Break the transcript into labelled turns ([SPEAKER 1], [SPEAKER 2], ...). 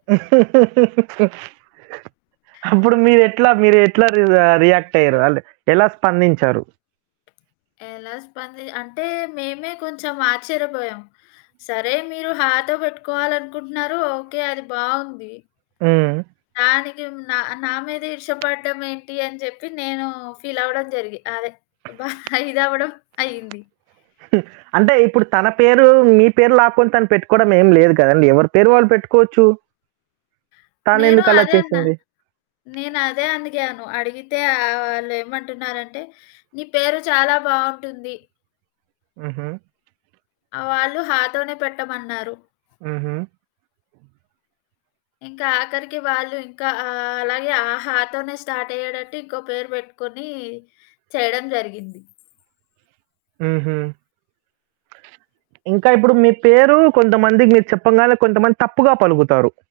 [SPEAKER 1] అప్పుడు మీరెట్లా, మీరెట్లా రిజా రియాక్టయ్యారు? ఆళ్ళు ఎలా స్పందించారు?
[SPEAKER 2] ఎలా స్పంది అంటే, మేమే కొంచెం ఆచ్చర్యపోయాం. సరే మీరు హాతో బెట్టుకోవాలనుకుంటున్నారు, ఓకే అది బావుంది.
[SPEAKER 1] హ్మ్.
[SPEAKER 2] దానికి మ్ నా, నా మీద ఈర్ష్య పడడమేంటి అని జెప్పి, నేనూ ఫీలవ్వడం జరిగి అదే, బా ఇదవ్వడం అయ్యింది.
[SPEAKER 1] అంటే, ఇప్పుడు తన పేరూ, మీ పేరు లాక్కొని తను పెట్టుకోడమేమి లేదు కదండి. ఎవరి పేరు వాళ్ళు పెట్టుకోవచ్చు.
[SPEAKER 2] నేను
[SPEAKER 1] తానెందుకలా
[SPEAKER 2] అదే అన్నా.
[SPEAKER 1] చేసింది?
[SPEAKER 2] నేనదే అడిగాను. అడిగితే, ఆహ్, వాళ్ళేమంటున్నారంటే, నీ పేరు చాలా బావుంటుంది.
[SPEAKER 1] హుహు.
[SPEAKER 2] ఆ! వాళ్ళు హాతోనే పెట్టమన్నారు.
[SPEAKER 1] హుహు.
[SPEAKER 2] ఇంకా ఆఖరికి వాళ్ళు ఇంకా ఆహ్, అలాగే ఆ హాతోనే స్టార్టయ్యేటట్టు ఇంకో పేరు బెట్టుకొనీ చెయడం జరిగింది.
[SPEAKER 1] హుహు. ఇంకా ఇప్పుడు మీ పేరూ కొంతమందికి మీరు చెప్పంగాలనే, కొంతమంది తప్పుగా పలుకుతారు.